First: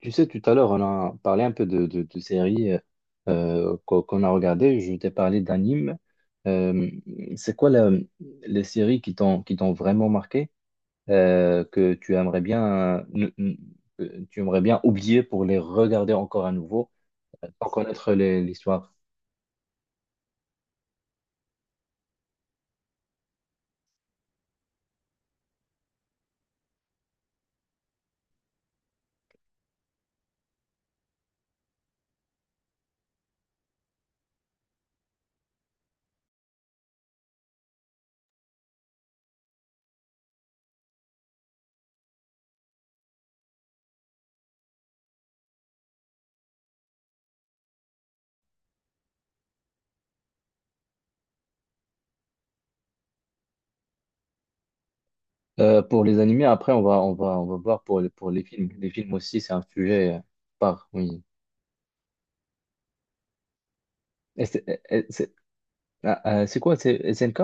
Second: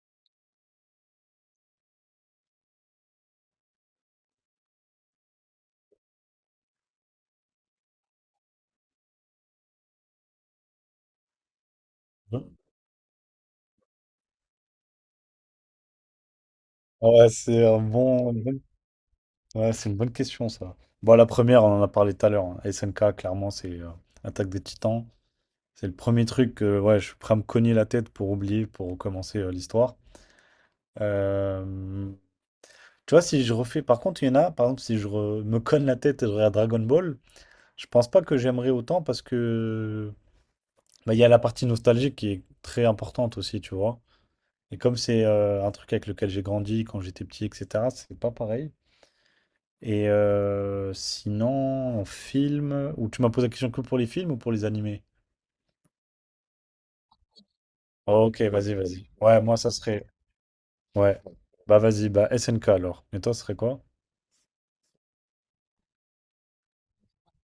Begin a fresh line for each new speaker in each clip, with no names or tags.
Tu sais, tout à l'heure, on a parlé un peu de séries qu'on a regardées. Je t'ai parlé d'animes. Euh, c'est quoi la- les séries qui t'ont vraiment marqué, que tu aimerais
Mmh.
bien ne- ne- que tu aimerais bien oublier pour les regarder encore à nouveau
Ouais, c'est
sans
un
connaître
bon, une bonne-
l'histoire.
ouais, c'est une bonne question ça. Bon, la première, on en a parlé tout à l'heure, hein. SNK, clairement, c'est Attaque des Titans. C'est le premier truc que ouais, je suis prêt à me cogner la tête pour oublier, pour recommencer l'histoire. Euh, Tu vois, si je refais, par contre, il y en a, par exemple, si me cogne la tête et je regarde Dragon Ball, je pense pas que j'aimerais autant parce que bah, il y a la partie nostalgique qui est très importante aussi, tu vois. Et comme c'est un truc avec lequel j'ai grandi quand j'étais petit, etc., c'est pas pareil. Et sinon, en film, ou tu m'as posé la question que pour les films ou pour les animés?
Pour les animés, après, on va voir pour les, pour
Ok,
les films.
vas-y,
Les
vas-y.
films aussi,
Ouais,
c'est
moi
un
ça serait.
sujet par
Ouais.
oui.
Bah vas-y, bah SNK alors. Et toi, ce serait quoi?
Et C'est et c'est- c'est quoi? C'est SNK?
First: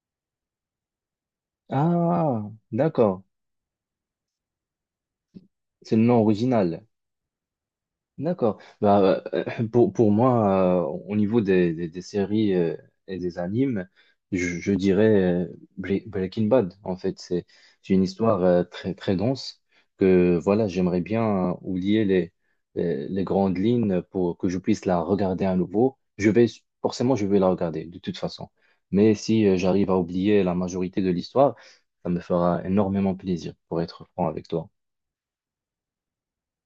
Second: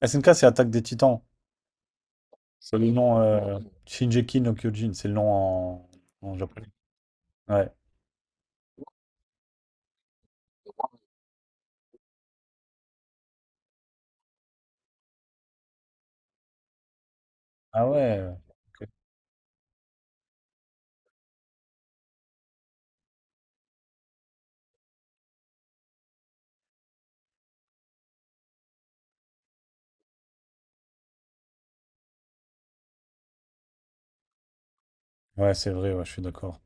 SNK, c'est Attaque des Titans.
Ah,
C'est le nom
d'accord.
Shinjeki no Kyojin, c'est le nom en,
C'est le nom
en japonais.
original.
Ouais.
D'accord. Bah, pour moi, au niveau des séries et des animes, je dirais euh, Breaking Bad. En fait, c'est
Ah
c'est une
ouais.
histoire très, très dense que voilà, j'aimerais bien oublier les grandes lignes pour que je puisse la regarder à nouveau. Je vais, forcément, je vais la regarder de toute façon. Mais si j'arrive à oublier la majorité de l'histoire, ça me fera énormément plaisir, pour être franc avec toi.
Ouais, c'est vrai, ouais, je suis d'accord.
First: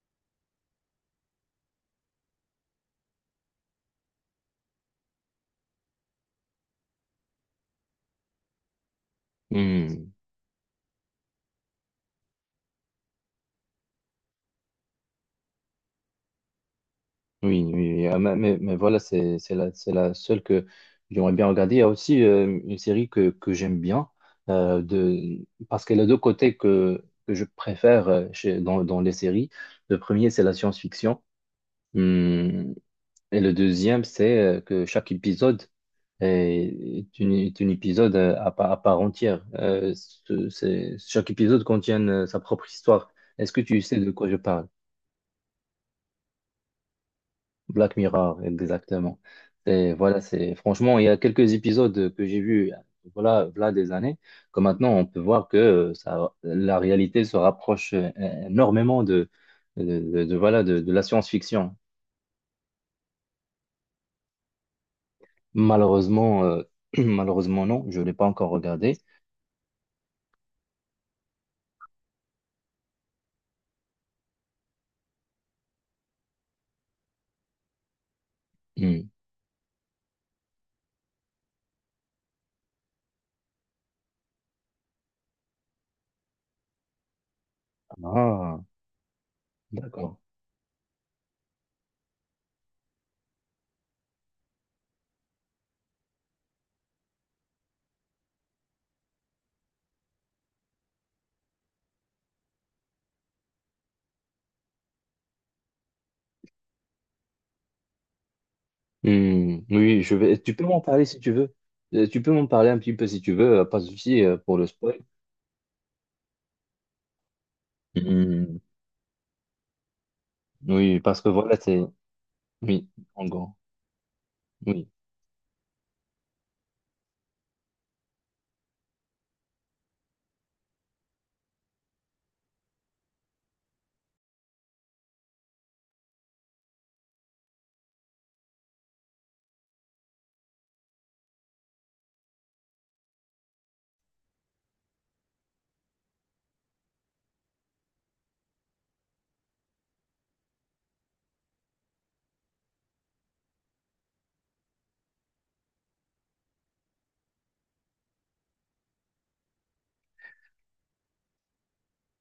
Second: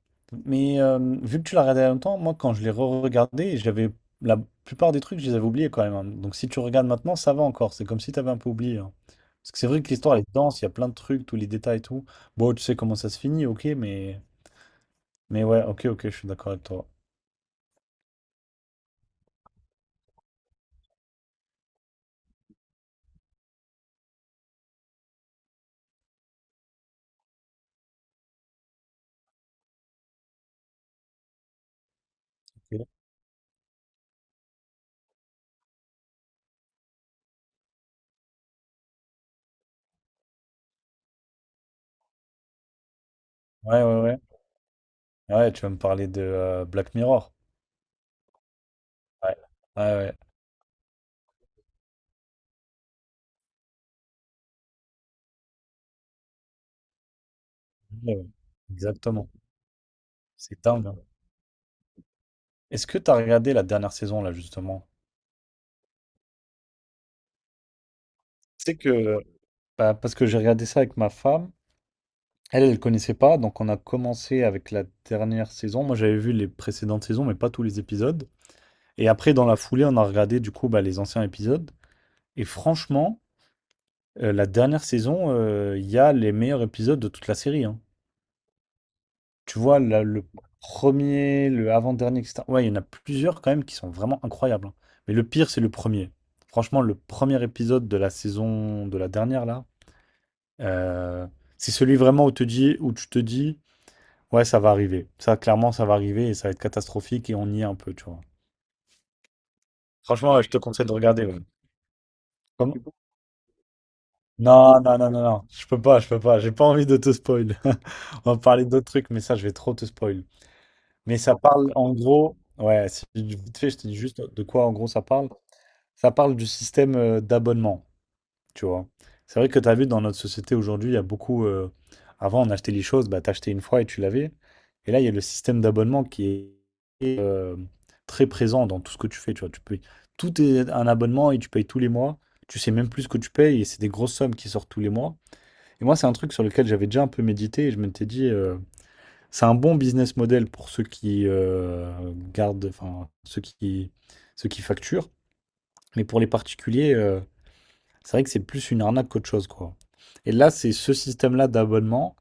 Mais vu que tu l'as regardé il y a longtemps, moi, quand je l'ai re-regardé, j'avais la plupart des trucs, je les avais oubliés quand même, hein. Donc, si tu regardes maintenant, ça va encore. C'est comme si tu avais un peu oublié, hein. Parce que c'est vrai que
Hmm.
l'histoire, elle est dense, il y a plein de trucs, tous les détails et tout. Bon, tu sais comment ça se finit, ok, mais. Mais ouais, ok, ok, je suis d'accord avec toi.
Oui, oui, oui. Ah, mais voilà, c'est la seule que j'aimerais bien regarder. Il y a aussi une série que j'aime bien, euh, de, parce qu'elle a deux côtés que je préfère dans les séries. Le premier, c'est la science-fiction. Hum,
Ok.
et le deuxième, c'est que chaque épisode est un épisode à part entière. Chaque épisode contient sa propre histoire. Est-ce que tu
Ouais,
sais
ouais,
de
ouais.
quoi je parle?
Ah ouais, tu vas me parler de Black Mirror.
Black Mirror, exactement.
Ouais,
Et
ouais, ouais.
voilà, c'est franchement, il y a quelques épisodes que j'ai vus, voilà, voilà des années, que maintenant on peut voir que ça, la réalité se rapproche
Ouais, ouais.
énormément de,
Exactement.
de, de- de-
C'est
voilà, de,
dingue,
de
hein.
la science-fiction.
Est-ce que tu as regardé la dernière saison, là, justement?
Malheureusement, euh, Malheureusement non, je ne l'ai pas encore
Tu sais
regardé.
que. Bah, parce que j'ai regardé ça avec ma femme. Elle, elle connaissait pas, donc on a commencé avec la dernière saison. Moi, j'avais vu les précédentes saisons, mais pas tous les épisodes. Et
Hmm.
après, dans la foulée, on a regardé du coup bah, les anciens épisodes. Et franchement, la dernière saison, il y a les meilleurs épisodes de toute la série, hein.
Ah,
Tu vois,
d'accord.
le premier, le avant-dernier, etc. Ouais, il y en a plusieurs quand même qui sont vraiment incroyables, hein. Mais le pire, c'est le premier. Franchement, le premier épisode de la saison de la dernière là, euh, c'est celui vraiment où te dis, où tu te dis. Ouais, ça va arriver. Ça, clairement, ça va arriver et ça va être catastrophique et on y est un peu, tu vois.
Hmm, oui, je
Franchement,
vais.
ouais, je
Tu
te
peux m'en
conseille de
parler si
regarder,
tu
ouais.
veux. Tu peux m'en parler un petit
Comment-
peu si tu veux, pas de souci pour le
non,
spoil.
non, non, non, non. Je peux pas, je peux pas. J'ai pas envie de te spoil. On va
Hmm,
parler d'autres trucs, mais ça, je vais trop te spoil.
oui,
Mais
parce que
ça
voilà,
parle,
c'est.
en gros,
Oui.
ouais, si,
En gros.
vite fait, je te dis juste de quoi, en gros,
Oui,
ça parle. Ça parle du système d'abonnement. Tu vois. C'est vrai que tu as vu dans notre société aujourd'hui, il y a beaucoup. Avant, on achetait les choses, bah, t'achetais une fois et tu l'avais. Et là, il y a le système d'abonnement qui est très présent dans tout ce que tu fais, tu vois. Tu payes, tout est un abonnement et tu payes tous les mois. Tu sais même plus ce que tu payes et c'est des grosses sommes qui sortent tous les mois. Et moi, c'est un truc sur lequel j'avais déjà un peu médité et je m'étais dit, c'est un bon business model pour ceux qui gardent, enfin, ceux qui facturent. Mais pour les particuliers, c'est vrai que c'est plus une arnaque qu'autre chose, quoi. Et là, c'est ce système-là d'abonnement,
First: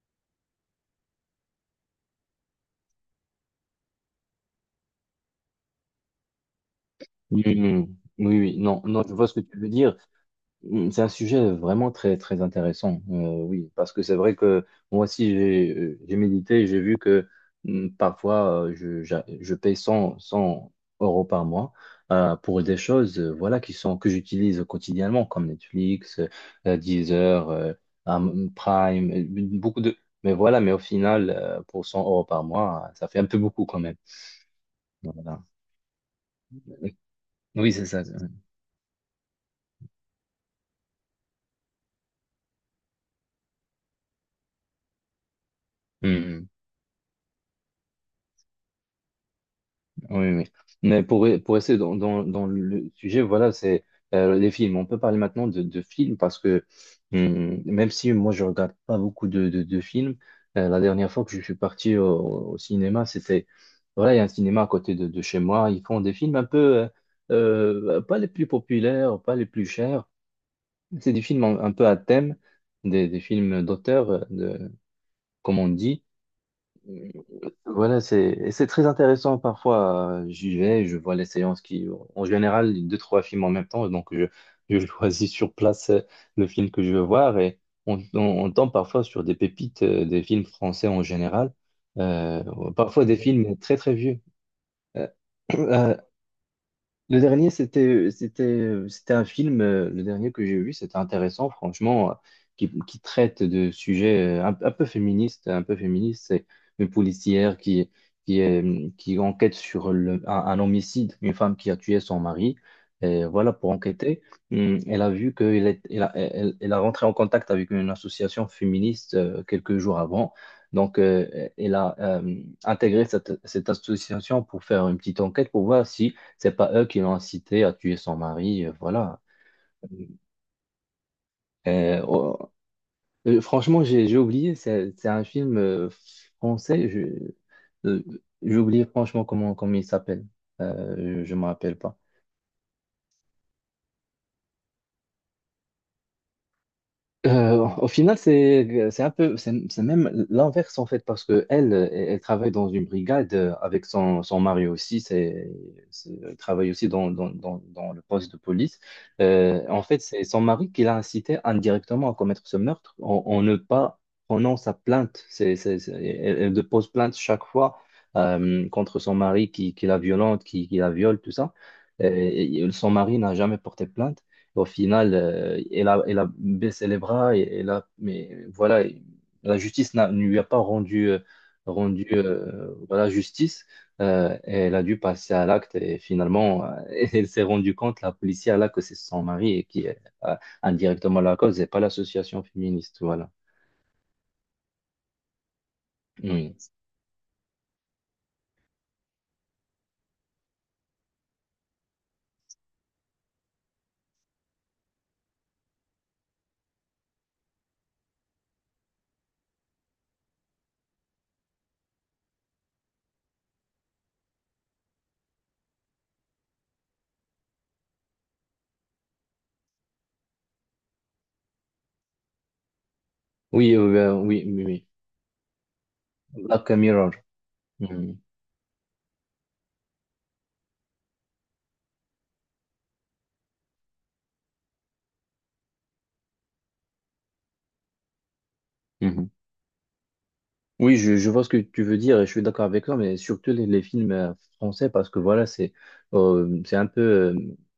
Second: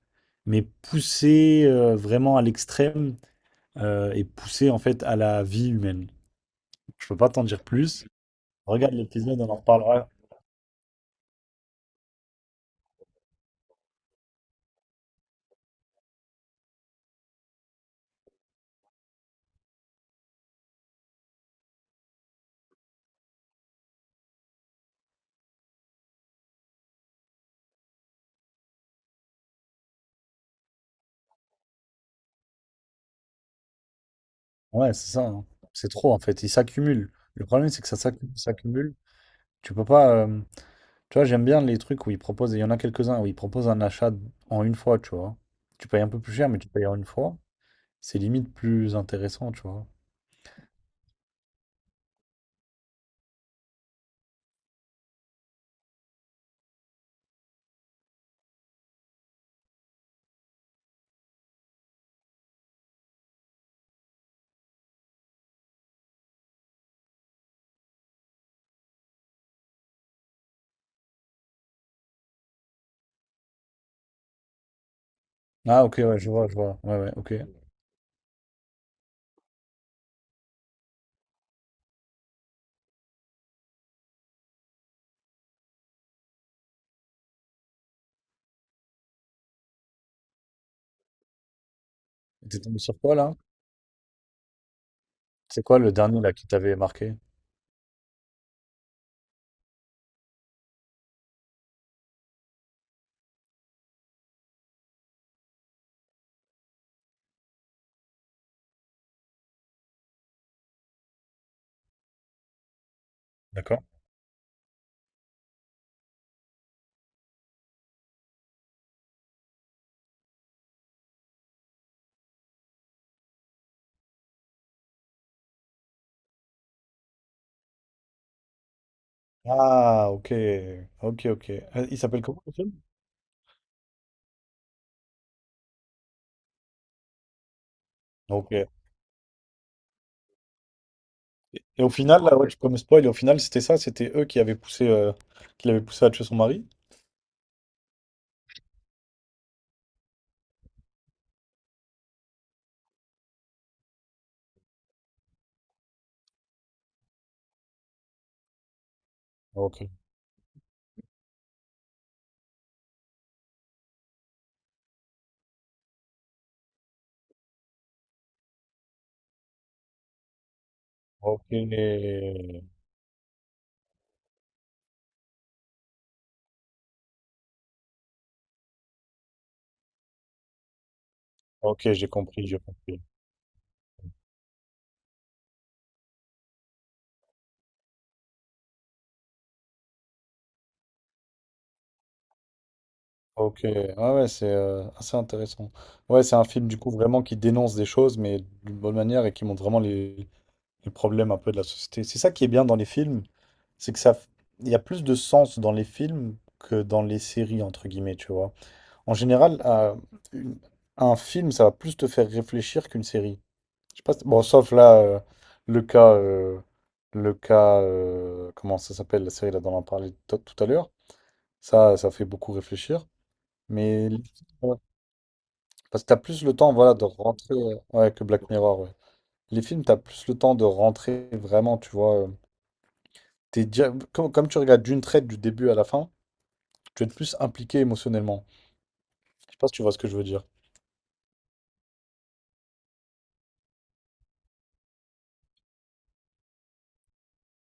mais poussé vraiment à l'extrême et poussé en fait à la vie humaine. Je peux pas
oui,
t'en
oui,
dire plus.
oui, oui, oui. Non,
Regarde
non, je vois ce que
l'épisode, on en
tu veux dire.
reparlera.
C'est un sujet vraiment très, très intéressant, oui, parce que c'est vrai que moi aussi, j'ai médité et j'ai vu que parfois, je paye cent euros par mois pour des choses voilà, qui sont, que j'utilise quotidiennement, comme Netflix, Deezer, Prime, beaucoup de... Mais voilà, mais au final, pour 100 euros par mois, ça fait un peu beaucoup quand même.
Ouais, c'est ça,
Voilà.
hein. C'est trop en fait. Il s'accumule. Le problème,
Oui,
c'est
c'est
que ça
ça.
s'accumule, s'accumule. Tu peux pas. Tu vois, j'aime bien les trucs où ils proposent, il y en a quelques-uns où ils proposent un achat en une fois, tu vois. Tu payes un peu plus
Mm,
cher, mais tu payes en une fois. C'est limite plus intéressant, tu vois.
oui, oui. Mais pour rester dans le sujet, voilà, c'est les films. On peut parler maintenant de films parce que même si moi je regarde pas beaucoup de films, la dernière fois que je suis parti au cinéma, c'était, voilà, il y a un cinéma à côté de chez moi. Ils font des films un peu, pas les plus populaires, pas les plus chers. C'est des films un peu à thème, des films d'auteur, comme on
Ah, ok,
dit.
ouais, je vois, je vois. Ouais, ouais, ok. Et
Voilà, c'est très intéressant parfois. J'y vais, je vois les séances qui, en général, deux, trois films en même temps. Donc, je choisis sur place le film que je veux voir et on, on, on tombe parfois sur des pépites des films français en général. Euh,
t'es tombé sur
Parfois
quoi,
des
là?
films très, très vieux.
C'est quoi le
Euh,
dernier, là, qui t'avait marqué?
Le dernier, c'était un film, le dernier que j'ai vu, c'était intéressant, franchement, qui traite de sujets un peu féministes, un peu féministes. C'est une policière qui enquête sur un homicide, une femme qui a tué son mari. Et voilà, pour
D'accord.
enquêter, elle a vu qu'elle est, elle a, elle, elle a rentré en contact avec une association féministe quelques jours avant. Donc, elle a intégré cette association pour faire une petite enquête pour voir si c'est pas eux qui l'ont incité à tuer son mari, voilà.
Ah, ok. Ok, ok. Il
Euh,
s'appelle
oh,
comment, le film?
Franchement, j'ai oublié, c'est un film français, euh,
Ok.
j'ai oublié franchement comment il s'appelle. Je ne me rappelle
Et au
pas.
final, là, ouais, tu peux me spoil, et au final, c'était ça, c'était eux qui avaient poussé, qui l'avaient poussé à tuer son mari?
Au final, c'est un peu c'est même l'inverse en fait parce que elle travaille dans une brigade avec son mari aussi. Elle travaille aussi dans le poste de police. En
Ok.
fait c'est son mari qui l'a incité indirectement à commettre ce meurtre en ne pas prenant sa plainte. Elle dépose plainte chaque fois contre son mari qui la violente qui la viole tout
Ok.
ça. Et son mari n'a jamais porté plainte au final, elle a baissé les bras, mais voilà, la justice ne lui a pas
Ok,
rendu
j'ai compris, j'ai compris.
justice. Et elle a dû passer à l'acte et finalement, elle s'est rendue compte, la policière, là, que c'est son mari et qui est euh, indirectement la cause et pas l'association féministe. Voilà.
Ok. Ah ouais, c'est assez intéressant. Ouais, c'est un
Mm.
film du coup vraiment qui dénonce des choses, mais d'une bonne manière et qui montre vraiment les problèmes un peu de la société. C'est ça qui est bien dans les films, c'est que ça, il y a plus de sens dans les films que dans les séries, entre guillemets, tu vois. En général, une- un film, ça va plus te faire réfléchir qu'une série. Je sais pas, si- bon, sauf là, le cas, euh, le cas, comment ça s'appelle, la série là dont on a parlé tout à l'heure, ça fait beaucoup réfléchir.
Oui,
Mais les-
oui, oui,
ouais.
oui.
Parce que t'as plus le
Black
temps, voilà, de
Mirror.
rentrer, ouais,
Mm.
que Black Mirror, ouais. Les films, t'as plus le temps de rentrer vraiment, tu vois. Comme, comme tu regardes d'une traite du début à la fin, tu vas être plus impliqué émotionnellement.
Mhm.
Je sais pas si tu vois ce que je veux dire.
Oui, je vois ce que tu veux dire et je suis d'accord avec toi, mais surtout les films français, parce que voilà, c'est un peu,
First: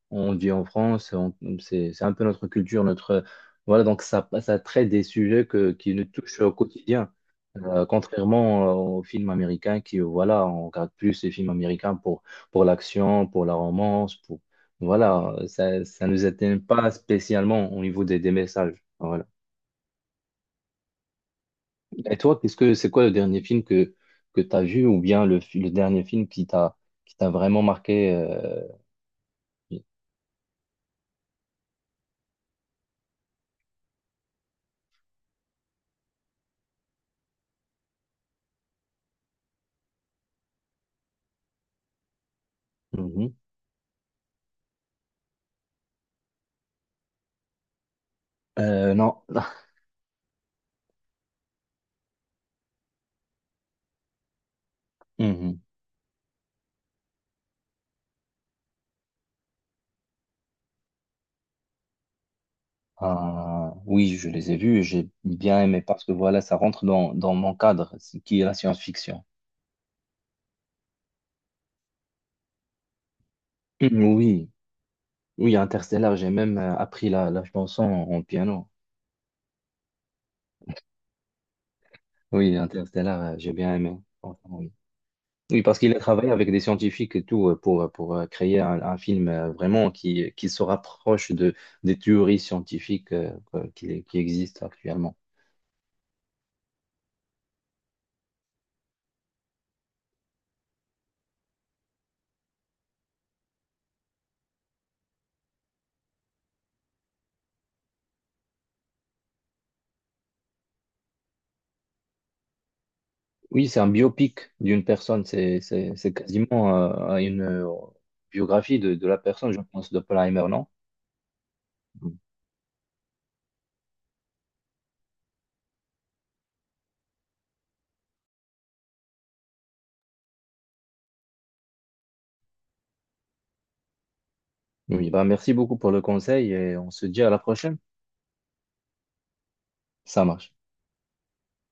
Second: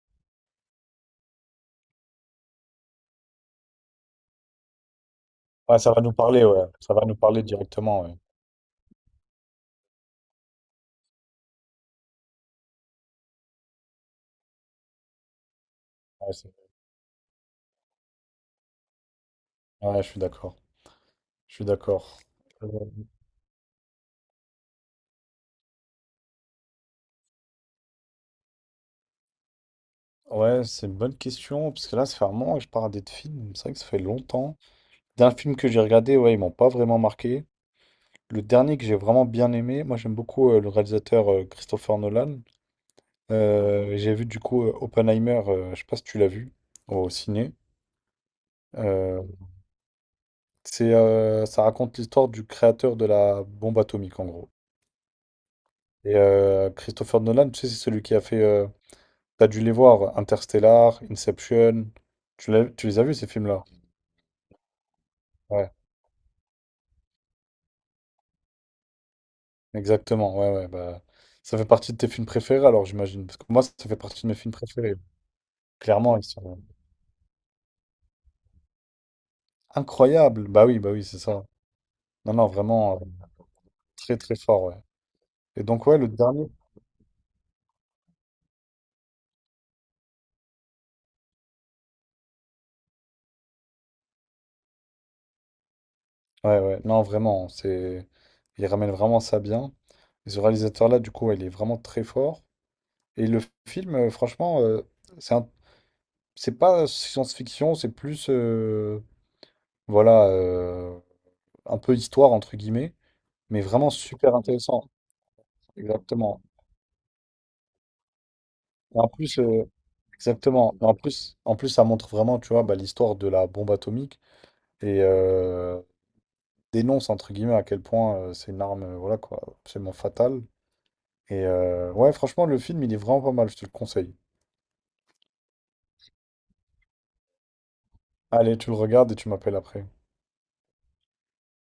on dit en France, c'est un peu notre culture, notre, voilà, donc ça traite des sujets que,
Ouais, ça
qui
va
nous
nous
touchent
parler,
au
ouais. Ça va
quotidien,
nous parler directement, ouais.
Contrairement aux films américains qui, voilà, on regarde plus les films américains pour l'action, pour la romance, pour, voilà, ça nous
Ouais, c'est-
atteint pas spécialement au niveau des messages. Voilà.
ouais, je suis d'accord. Je suis
Et
d'accord.
toi, qu'est-ce
Euh,
que c'est quoi le dernier film que tu as vu ou bien le dernier film qui t'a vraiment marqué
Ouais, c'est une bonne question, parce que là, ça fait un moment que je parle des films. C'est vrai que ça fait longtemps. D'un film que j'ai regardé, ouais, ils m'ont pas vraiment marqué. Le dernier que j'ai vraiment bien aimé, moi j'aime beaucoup le réalisateur Christopher Nolan.
mhm.
J'ai vu du coup Oppenheimer, je sais pas si tu l'as vu, au ciné.
Non.
Euh. C'est, ça raconte l'histoire du créateur de la bombe atomique, en gros.
Mhm.
Et Christopher Nolan, tu sais, c'est celui qui a fait. T'as dû les voir, Interstellar, Inception. Tu les as vus, ces films-là?
Oui, je les ai vus et j'ai bien
Ouais,
aimé parce que voilà, ça rentre dans mon cadre, ce qui est la science-fiction.
exactement. Ouais, ouais. Bah, ça fait partie de tes films préférés, alors, j'imagine. Parce que moi, ça fait
Mhm,
partie de mes
oui,
films préférés.
oui, Interstellar,
Clairement, ils
j'ai même
sont
appris la chanson en piano.
incroyables. Bah oui, c'est ça. Non, non,
Oui,
vraiment,
Interstellar, j'ai bien aimé.
très, très
Franchement,
fort, ouais.
oui,
Et
parce
donc,
qu'il a
ouais, le
travaillé
dernier.
avec des scientifiques et tout pour créer un film vraiment qui se rapproche des théories scientifiques qui existent actuellement.
Ouais, ouais, non, vraiment, c'est… Il ramène vraiment ça bien. Et ce réalisateur-là, du coup, ouais, il est vraiment très fort. Et le film, franchement, c'est un- c'est pas science-fiction, c'est plus, voilà, un peu histoire, entre guillemets, mais
Oui, c'est un
vraiment super
biopic d'une
intéressant.
personne, c'est
Exactement.
quasiment une biographie de,
Et
de
en
la
plus,
personne, je pense, d'Oppenheimer, non?
exactement. Et en plus, en plus, ça montre vraiment, tu vois, bah, l'histoire de la bombe atomique et dénonce, entre guillemets, à quel point c'est une arme, voilà, quoi, absolument fatale. Et ouais, franchement, le film, il est vraiment pas mal, je te le conseille.
Oui, bah merci beaucoup pour le conseil et on se dit à la prochaine.
Allez, tu le regardes et tu m'appelles après.
Ça marche.